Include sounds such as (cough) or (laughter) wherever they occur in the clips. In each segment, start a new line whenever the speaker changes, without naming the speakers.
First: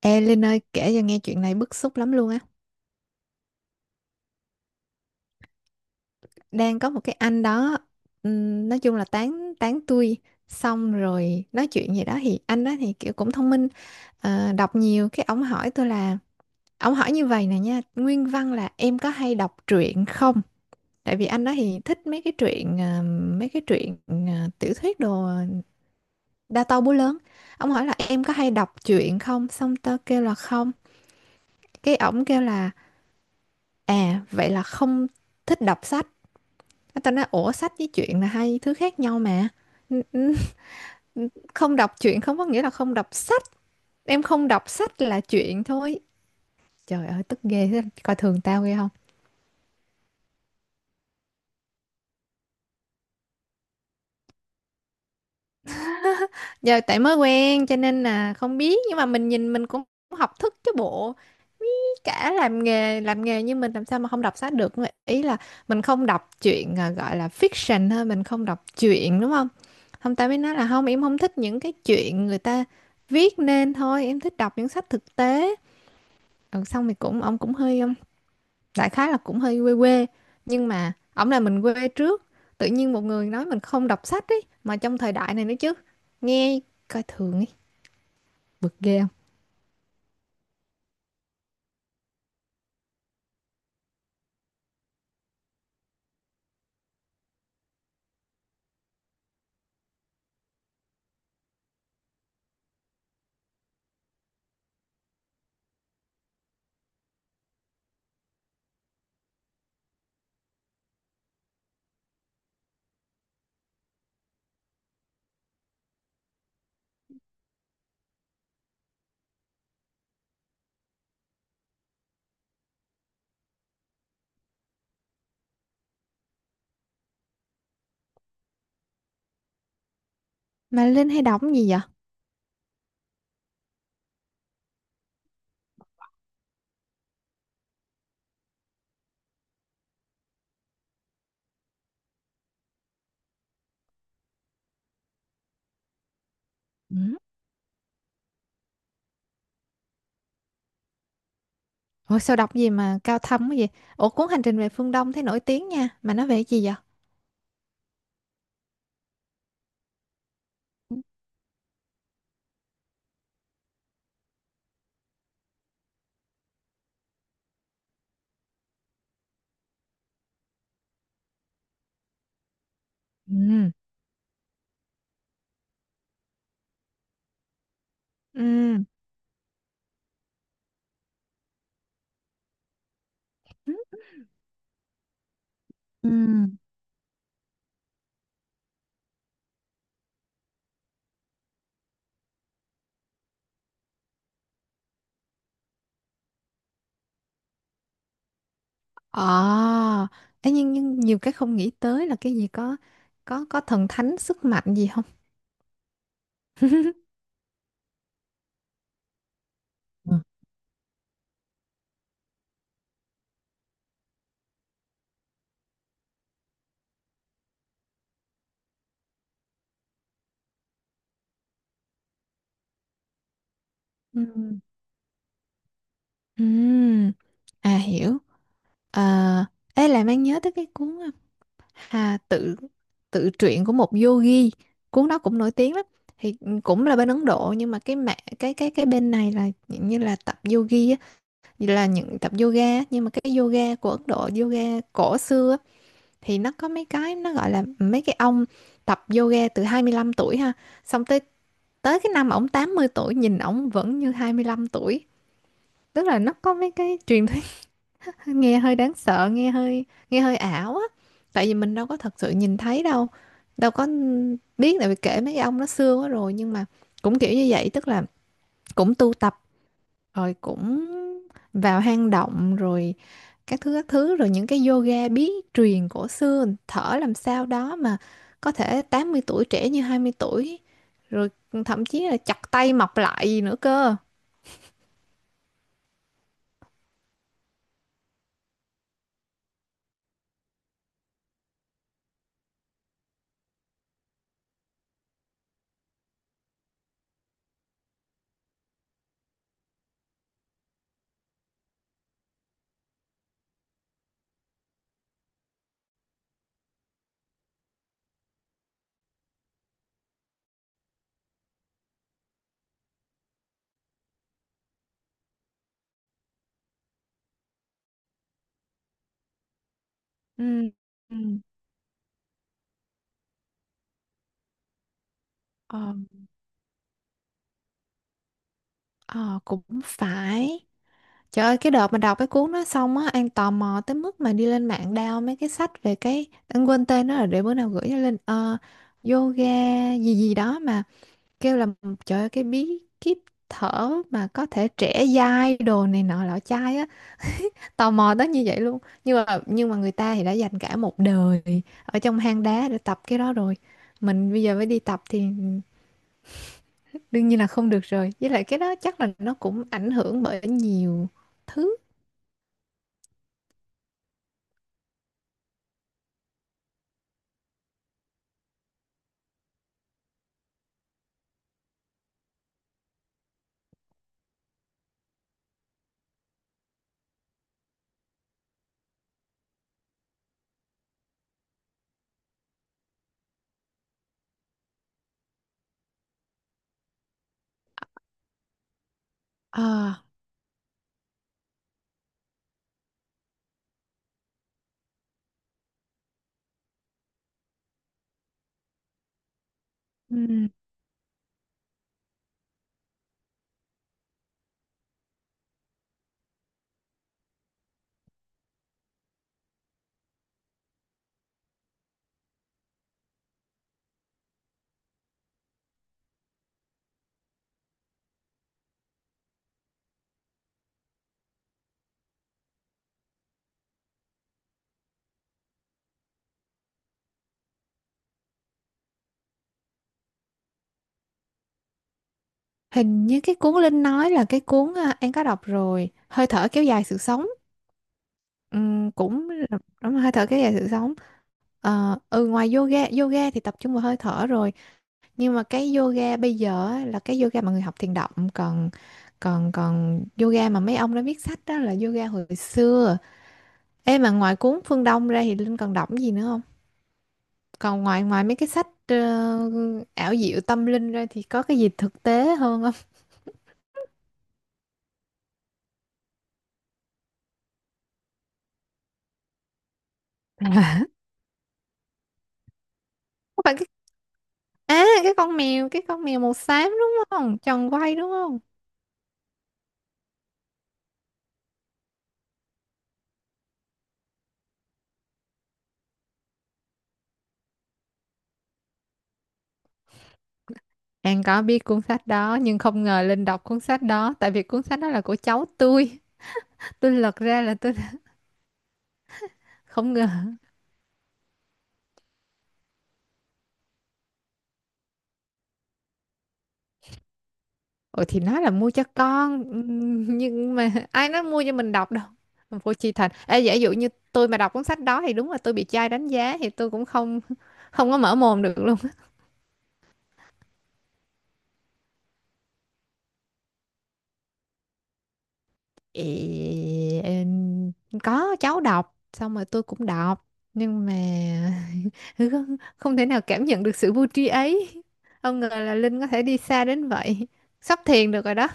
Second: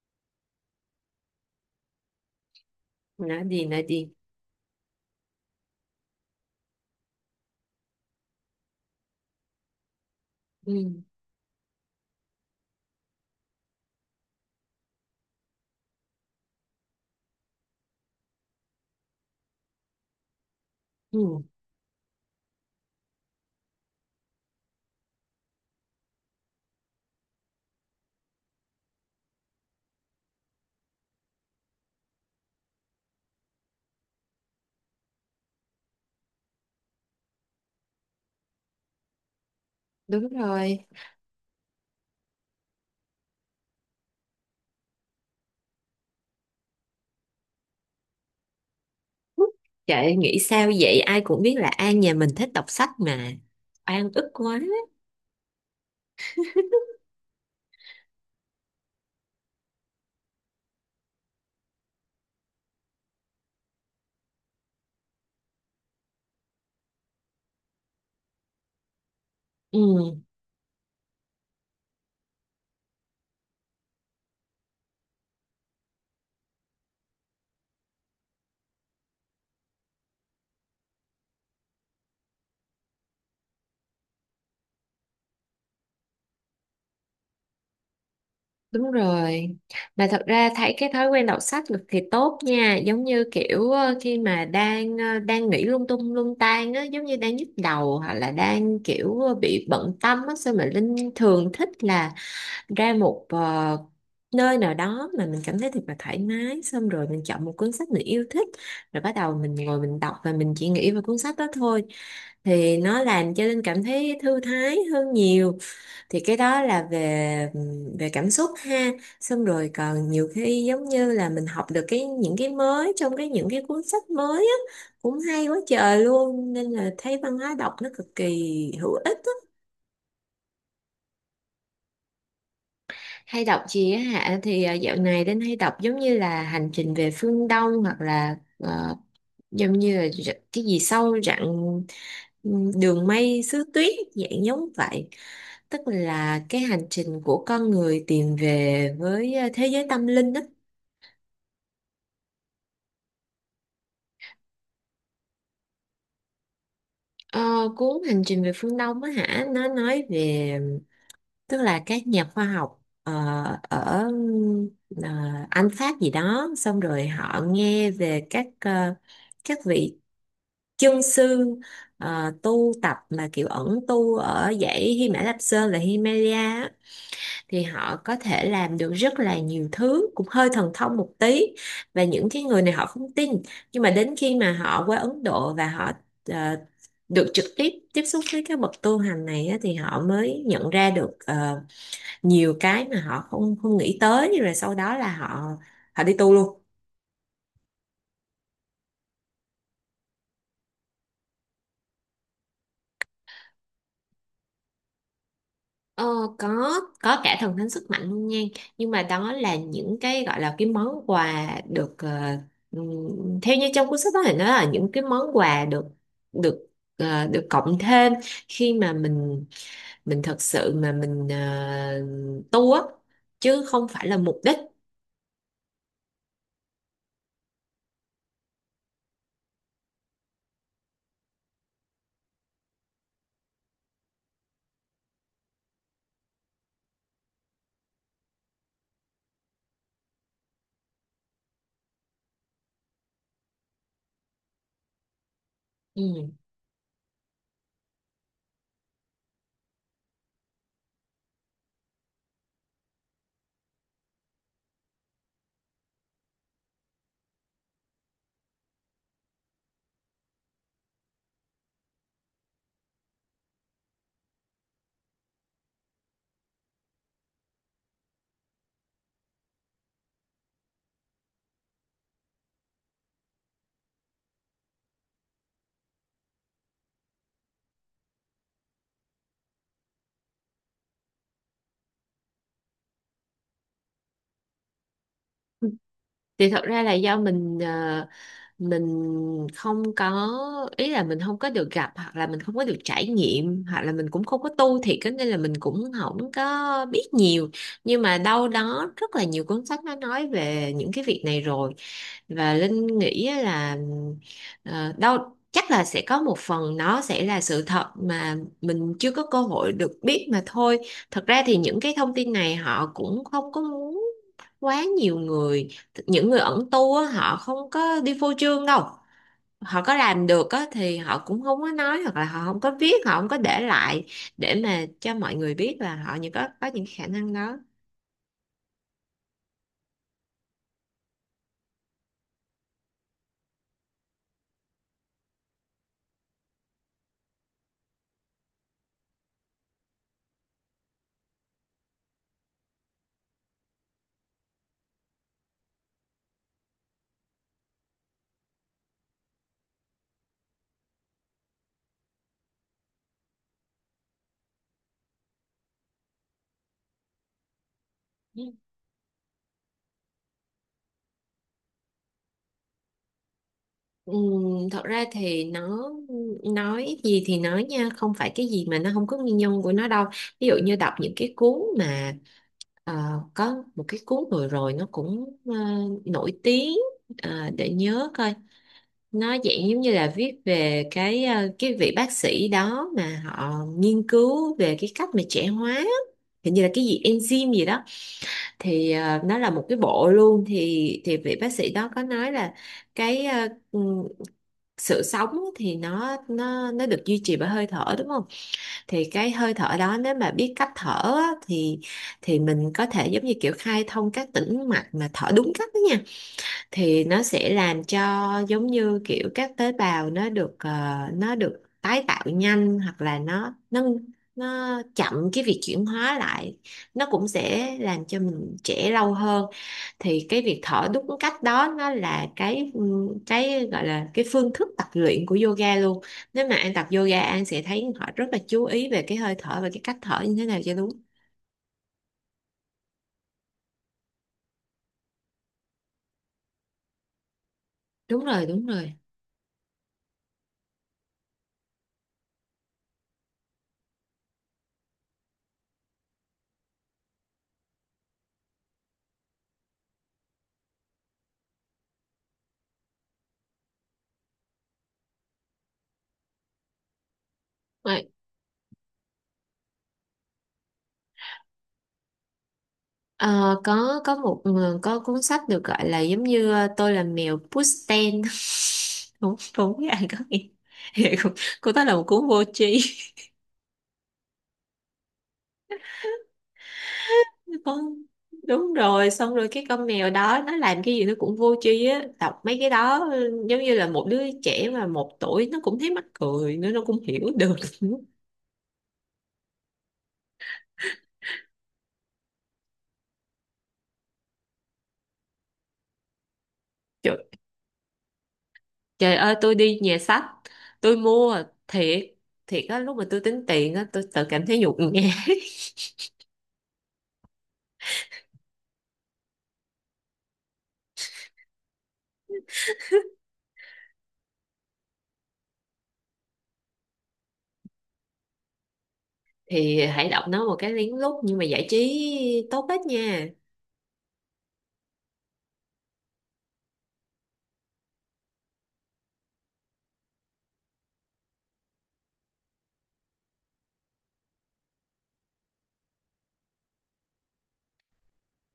Ê Linh ơi, kể cho nghe chuyện này bức xúc lắm luôn á.
Nói gì nói gì?
Đang có một cái anh đó, nói chung là tán tán tui. Xong
ừ,
rồi nói chuyện gì đó. Thì anh đó thì kiểu cũng thông minh, đọc nhiều cái ông hỏi tôi là. Ông hỏi như vậy nè nha, nguyên văn là: em có hay đọc truyện không? Tại vì
ừ,
anh đó thì thích mấy cái truyện, mấy cái truyện, tiểu thuyết đồ. Đa to búa lớn. Ông hỏi là em có hay đọc truyện không. Xong tao kêu là không. Cái ổng kêu là à, vậy là không thích đọc sách. Cái ta nói ủa, sách với truyện là hai thứ khác nhau mà. n-
Đúng rồi.
n- Không đọc truyện không có nghĩa là không đọc sách, em không đọc sách là truyện thôi. Trời ơi tức ghê thế, coi thường tao ghê không?
Trời, nghĩ sao vậy? Ai cũng biết là An nhà mình thích đọc sách mà. An ức quá.
Giờ tại mới quen cho nên là không biết, nhưng mà mình nhìn mình cũng học thức chứ bộ. Cả làm nghề như mình làm sao mà không đọc sách được. Ý là mình không đọc truyện, à, gọi là fiction thôi, mình không đọc truyện đúng không? Không,
ừ,
tao mới nói là không, em không thích những cái chuyện người ta viết nên thôi, em thích đọc những sách thực tế. Ừ, xong thì cũng ông cũng hơi đại khái là cũng hơi quê quê, nhưng mà ổng là mình quê trước. Tự nhiên một người nói mình không đọc sách ấy mà, trong thời đại này nữa chứ, nghe coi thường ấy, bực
Đúng
ghê không?
rồi, mà thật ra thấy cái thói quen đọc sách cực kỳ tốt nha, giống như kiểu khi mà đang đang nghĩ lung tung lung tan á, giống như đang nhức đầu hoặc là đang kiểu bị bận tâm á, sao mà Linh thường thích là ra một nơi nào đó mà mình cảm thấy thật là thoải mái, xong rồi mình chọn một cuốn sách mình yêu thích, rồi bắt đầu mình ngồi mình đọc và mình chỉ nghĩ về cuốn sách đó thôi, thì nó làm cho Linh cảm thấy thư thái hơn nhiều. Thì cái đó là về về cảm xúc ha. Xong rồi còn nhiều khi giống như là mình học được cái những cái mới trong cái những cái cuốn sách mới á, cũng hay quá trời luôn, nên là thấy văn hóa đọc nó cực kỳ hữu ích.
Mà Linh hay đọc cái gì vậy?
Hay đọc gì á hả? Thì dạo này đến hay đọc giống như là Hành trình về phương Đông, hoặc là giống như là cái gì sâu rặng, Đường mây xứ tuyết, dạng giống vậy. Tức là cái hành
Ừ.
trình của con người tìm về với thế giới tâm linh đó.
Ủa sao đọc gì mà cao thâm cái gì? Ủa cuốn Hành trình về phương Đông thấy nổi tiếng nha, mà nó về cái gì vậy?
Ờ, Cuốn Hành trình về phương Đông á hả, nó nói về, tức là các nhà khoa học ở ờ, Anh, Pháp gì đó, xong rồi họ nghe về các các vị chân sư tu tập mà kiểu
Ừ.
ẩn tu ở dãy Hy Mã Lạp Sơn, là Himalaya á, thì họ có thể làm
Ừ.
được rất là nhiều thứ, cũng hơi thần thông một tí. Và những cái người này họ không tin, nhưng mà đến khi mà họ qua Ấn Độ và họ
Ừ.
ờ, được trực tiếp tiếp xúc với các bậc tu hành này á, thì họ mới nhận ra được nhiều cái mà họ không không nghĩ tới, rồi sau đó là họ họ đi tu luôn.
Ờ. Ê, nhưng nhiều cái không nghĩ tới là cái gì? Có thần thánh sức mạnh gì không?
Ờ, có có
(laughs)
cả thần thánh sức mạnh luôn nha, nhưng mà đó là những
Ừ.
cái gọi là cái món quà được theo như trong cuốn sách đó thì nó là những cái món quà được được được cộng thêm khi mà mình thật sự mà mình tu á, chứ không phải là mục đích.
Ừ. Ừm, à, hiểu. À, ê làm anh nhớ tới cái cuốn, à, Hà tự tự truyện của một yogi. Cuốn đó cũng nổi tiếng lắm. Thì cũng là bên Ấn Độ, nhưng mà cái mẹ cái bên này là dạng như là tập yogi á, như là những tập yoga á. Nhưng mà cái yoga của Ấn Độ, yoga cổ xưa á,
Ừ.
thì nó có mấy cái nó gọi là mấy cái ông tập yoga từ 25 tuổi ha. Xong tới tới cái năm ổng 80 tuổi nhìn ổng vẫn như 25 tuổi. Tức là nó có mấy cái truyền thuyết, nghe hơi đáng sợ, nghe hơi ảo á, tại vì mình đâu có thật sự nhìn thấy đâu, đâu có biết, tại vì kể mấy ông nó xưa quá rồi. Nhưng mà cũng kiểu như vậy, tức là cũng tu tập rồi cũng vào hang động rồi các thứ các thứ, rồi những cái yoga bí truyền cổ xưa thở làm sao đó mà có thể 80 tuổi trẻ như 20 tuổi, rồi thậm chí là chặt tay mọc lại gì nữa cơ.
Thì thật ra là do mình mình không có, ý là mình không có được gặp, hoặc là mình không có được trải nghiệm, hoặc là mình cũng không có tu thiệt á, nên là mình cũng không có biết nhiều. Nhưng mà đâu đó rất là nhiều cuốn sách nó nói về những cái việc này rồi, và Linh nghĩ á là đâu chắc là sẽ có một phần nó sẽ là sự thật mà mình chưa có cơ hội được biết mà thôi. Thật ra thì những cái thông tin này họ cũng không có muốn quá nhiều người, những người ẩn tu á, họ không có đi phô trương đâu, họ có làm được á,
Ừ.
thì
Ừ.
họ cũng không có nói, hoặc là họ không có viết, họ không có để lại để mà cho mọi người biết
Ờ,
là họ, những có những khả năng đó.
ờ, cũng phải. Trời ơi, cái đợt mà đọc cái cuốn đó xong á, An tò mò tới mức mà đi lên mạng đao mấy cái sách về cái, An quên tên nó rồi, để bữa nào gửi cho Linh. Ờ, Yoga gì gì đó mà kêu là, trời ơi, cái bí kíp thở mà có thể trẻ dai đồ này nọ lọ chai á, tò mò tới như vậy luôn. Nhưng mà người ta thì đã dành cả một đời ở trong hang đá để tập cái đó rồi. Mình bây giờ mới đi tập thì đương nhiên là không được rồi. Với lại cái đó chắc là nó cũng ảnh hưởng bởi nhiều thứ.
Thật ra thì nó, nói gì thì nói nha, không phải cái gì mà nó không có nguyên nhân của nó đâu. Ví dụ như đọc những cái cuốn mà ờ, có một cái cuốn vừa rồi nó cũng nổi tiếng. Ờ, để nhớ coi, nó dạng giống như là viết về cái cái vị bác sĩ đó mà họ nghiên cứu về cái cách mà trẻ hóa á. Hình như là cái gì enzyme gì đó, thì nó là một cái
Ờ.
bộ luôn, thì vị bác sĩ đó có nói là cái sự sống thì nó được duy trì bởi hơi thở đúng không, thì cái hơi thở đó nếu mà
Ừ.
biết cách thở á, thì mình có thể giống như kiểu khai thông các tĩnh mạch mà thở đúng cách đó nha, thì nó sẽ làm cho, giống như kiểu các tế bào nó được nó được tái tạo nhanh, hoặc là nó chậm cái việc chuyển hóa lại, nó cũng sẽ làm cho mình trẻ lâu hơn. Thì cái việc thở đúng cách đó nó là cái gọi là cái phương thức tập luyện của yoga luôn. Nếu mà An tập yoga, An sẽ thấy họ rất là chú ý về cái hơi thở và cái cách thở như thế nào cho đúng.
Hình như cái cuốn Linh nói là cái cuốn, à, em có đọc rồi, Hơi thở kéo dài sự sống.
đúng rồi đúng rồi
Cũng là- đúng là hơi thở kéo dài sự sống. Ờ, ừ, ngoài yoga, yoga thì tập trung vào hơi thở rồi, nhưng mà cái yoga bây giờ á, là cái yoga mà người học thiền động, còn còn còn yoga mà mấy ông đã viết sách đó là yoga hồi xưa. Ê mà ngoài cuốn Phương Đông ra thì Linh còn đọc cái gì nữa không? Còn ngoài ngoài mấy cái sách, ảo diệu tâm linh ra thì có cái gì thực tế hơn không?
Ờ, có một, có cuốn sách được gọi là giống như Tôi là mèo Pushten. (laughs) Đúng, đúng với ai có nghĩa.
(laughs)
(laughs) Vậy cô đó là một cuốn vô tri.
Phải. À, cái con mèo. Cái con mèo màu xám đúng không?
(laughs)
Tròn quay
Con-
đúng không?
Đúng rồi, xong rồi cái con mèo đó nó làm cái gì nó cũng vô tri á, đọc mấy cái đó ừ, giống như là một đứa trẻ mà 1 tuổi nó cũng thấy mắc cười, nữa nó cũng hiểu được. (laughs)
An có biết cuốn sách đó. Nhưng không ngờ Linh đọc cuốn sách đó. Tại vì cuốn sách đó là của cháu tôi. (laughs) Tôi lật
Trời,
ra là tôi (laughs)
trời ơi, tôi đi
không
nhà
ngờ.
sách tôi mua thiệt, thiệt á, lúc mà tôi tính tiền á tôi tự cảm thấy nhục nhã.
Ủa thì nói là mua cho con. (laughs) Nhưng mà ai nói mua cho mình đọc đâu. Vô chi thành. Ê giả dụ như tôi mà đọc cuốn sách đó thì đúng là tôi bị trai đánh giá. Thì tôi cũng không, có mở mồm được.
Thì hãy đọc nó một cái lén lút, nhưng mà giải trí tốt hết nha.
Ị- em- có cháu đọc xong rồi tôi cũng đọc, nhưng mà (laughs) không, thể nào cảm nhận được sự vui trí ấy. Không ngờ là Linh có thể đi xa đến vậy, sắp thiền được rồi đó,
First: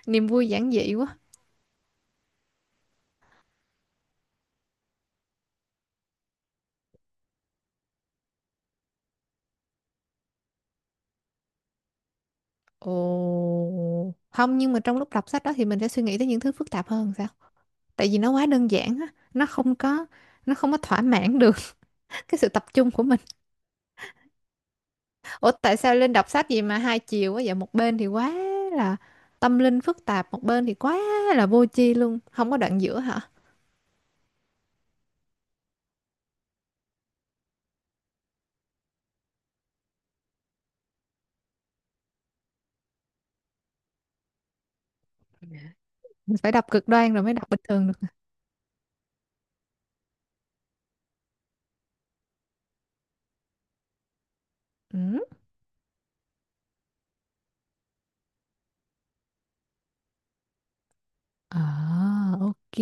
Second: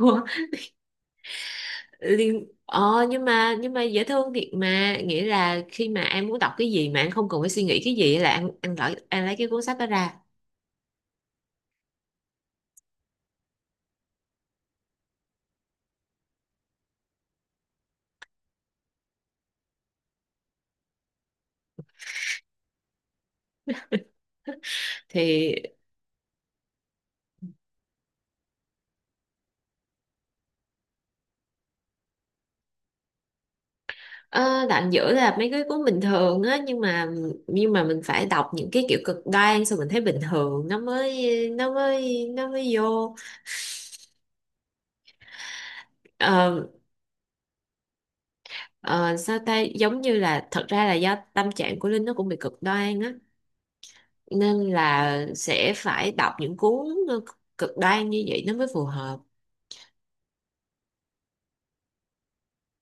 Ủa,
niềm vui giản dị quá.
liên ờ, nhưng mà dễ thương thiệt mà, nghĩa là khi mà em muốn đọc cái gì mà em không cần phải suy nghĩ cái gì là ăn ăn lấy cái cuốn sách đó ra.
Ồ không, nhưng mà trong lúc đọc sách đó thì mình sẽ suy nghĩ tới những thứ phức tạp hơn sao? Tại vì nó quá đơn giản á, nó không có, thỏa mãn được (laughs) cái sự tập trung của mình. Ủa
Thì
tại sao Linh đọc sách gì mà hai chiều quá vậy? Một bên thì quá là tâm linh phức tạp, một bên thì quá là vô tri luôn, không có đoạn giữa hả?
ờ, đoạn giữa là mấy cái cuốn bình thường á, nhưng mà mình phải đọc những cái kiểu cực đoan, xong mình thấy bình thường nó mới, nó mới vô.
Phải đọc
Ờ,
cực đoan rồi mới đọc bình thường được.
ờ, Sao ta, giống như là thật ra là do tâm trạng của Linh nó cũng bị cực đoan á, nên là
Ừ.
sẽ phải đọc những cuốn cực đoan như vậy nó mới phù hợp.
À, ok.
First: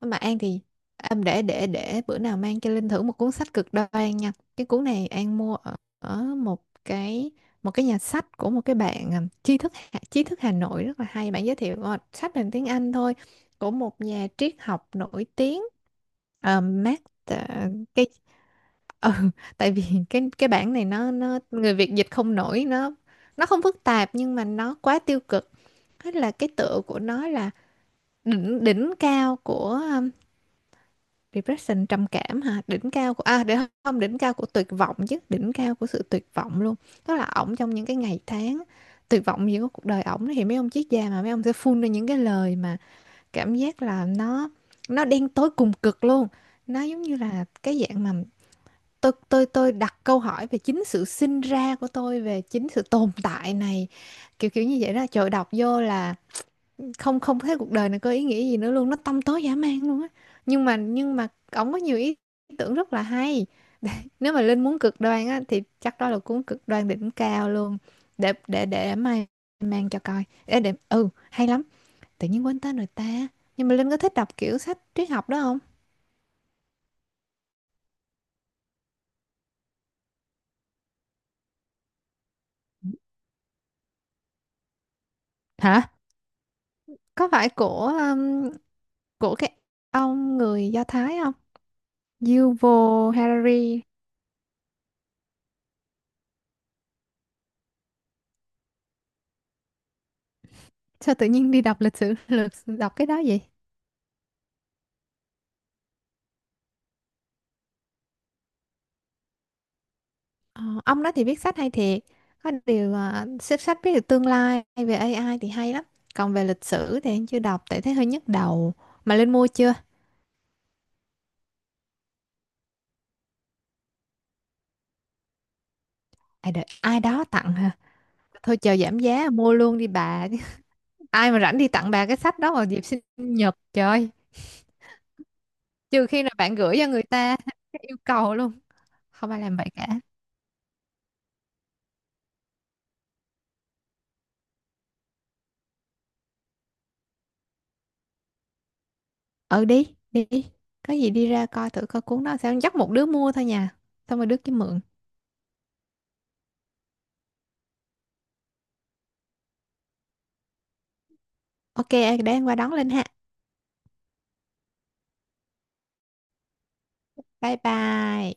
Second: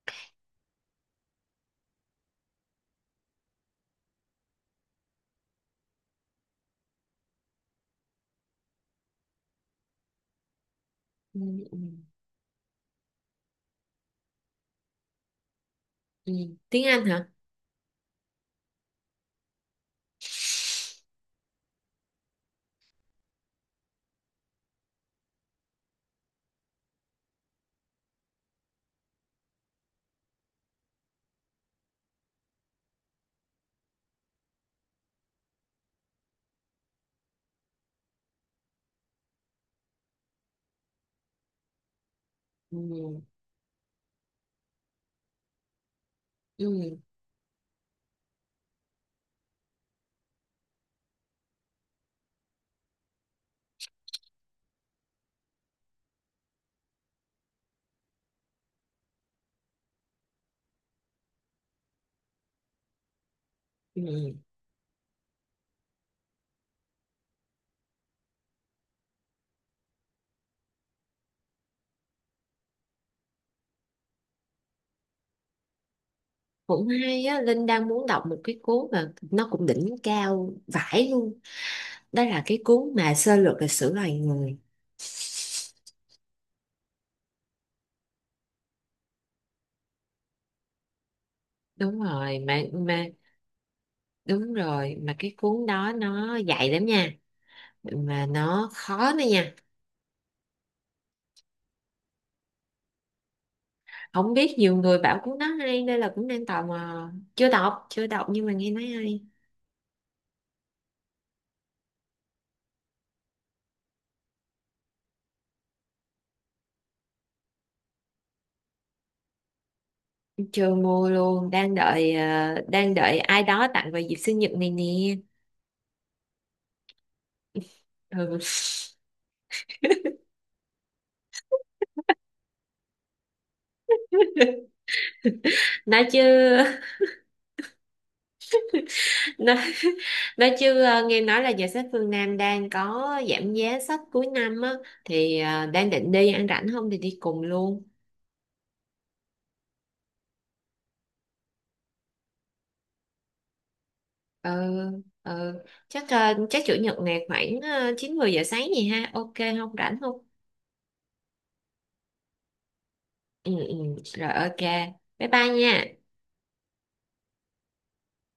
Mà An thì em để bữa nào mang cho Linh thử một cuốn sách cực đoan nha. Cái cuốn này An mua ở một cái, nhà sách của một cái bạn, à, tri thức Hà Nội rất là hay,
ừ,
bạn giới thiệu
ừ,
sách bằng tiếng Anh thôi, của một nhà triết học nổi tiếng,
ừ. Tiếng
Mark,
Anh hả?
à, cái (laughs) ừ, tại vì cái bản này nó, người Việt dịch không nổi. Nó, không phức tạp nhưng mà nó quá tiêu cực. Thế là cái tựa của nó là đỉnh đỉnh cao của, Depression, trầm cảm hả? Đỉnh cao của, à, để, không, đỉnh cao của tuyệt vọng chứ, đỉnh cao của sự tuyệt vọng luôn. Tức là ổng trong những cái ngày tháng tuyệt vọng gì của cuộc đời ổng, thì mấy ông triết gia mà mấy ông sẽ phun ra những cái lời mà
ừ,
cảm giác là nó, đen tối cùng cực luôn. Nó
ừ,
giống như là cái dạng mà tôi đặt câu hỏi về chính sự sinh ra của tôi, về chính sự tồn tại này, kiểu kiểu như vậy đó. Trời đọc vô là không, thấy cuộc đời này có ý nghĩa gì nữa luôn, nó tăm tối dã man luôn á, nhưng mà ổng có nhiều ý tưởng rất là hay. (laughs) Để, nếu
ừ.
mà Linh muốn cực đoan á thì chắc đó là cuốn cực đoan đỉnh cao luôn. Để mai mang cho coi, để ừ hay lắm. Tự nhiên quên tên rồi ta. Nhưng mà Linh có thích đọc kiểu sách triết học đó không?
Cũng hay á, Linh đang muốn đọc một cái cuốn mà nó cũng đỉnh cao vãi luôn, đó là cái cuốn mà Sơ lược lịch sử loài người.
Hả? Có phải của cái ông người Do Thái không?
Đúng rồi, mà
Yuval Harari.
đúng rồi, mà cái cuốn đó nó dạy lắm nha, mà nó khó nữa nha.
Sao tự nhiên đi đọc lịch sử (laughs) lược đọc cái đó vậy?
Không biết, nhiều người bảo cuốn đó hay nên là cũng đang tò mò, chưa đọc nhưng mà nghe nói hay.
Ờ, ông đó thì viết sách hay thiệt. Có điều, à, xếp sách viết được tương lai về AI thì hay lắm. Còn về lịch sử thì anh chưa đọc tại thấy hơi nhức đầu. Mà Linh mua chưa?
Chưa mua luôn, đang đợi đang đợi ai đó tặng vào dịp sinh nhật này nè.
À, đợi ai đó tặng hả?
Ừ.
Thôi chờ giảm giá mua luôn đi bà. (laughs) Ai mà rảnh đi tặng bà cái sách đó vào dịp sinh nhật, trời.
(laughs) Nói
Trừ
chứ.
khi là bạn gửi cho người ta (laughs) cái yêu cầu luôn, không ai
nói,
làm vậy cả.
nói chứ, nghe nói là giờ Sách Phương Nam đang có giảm giá sách cuối năm á, thì đang định đi ăn rảnh không thì đi cùng luôn.
Ừ, đi đi đi. Có gì đi ra coi thử coi cuốn đó sao, dắt một đứa mua thôi nha, xong rồi đứa
ừ,
kia mượn.
ừ. Chắc chắc chủ nhật này khoảng 9 10 giờ sáng gì ha, ok? Không, rảnh không?
Ok để anh qua đón Linh ha.
Ừ. Rồi, ok, bye bye nha.
Bye bye.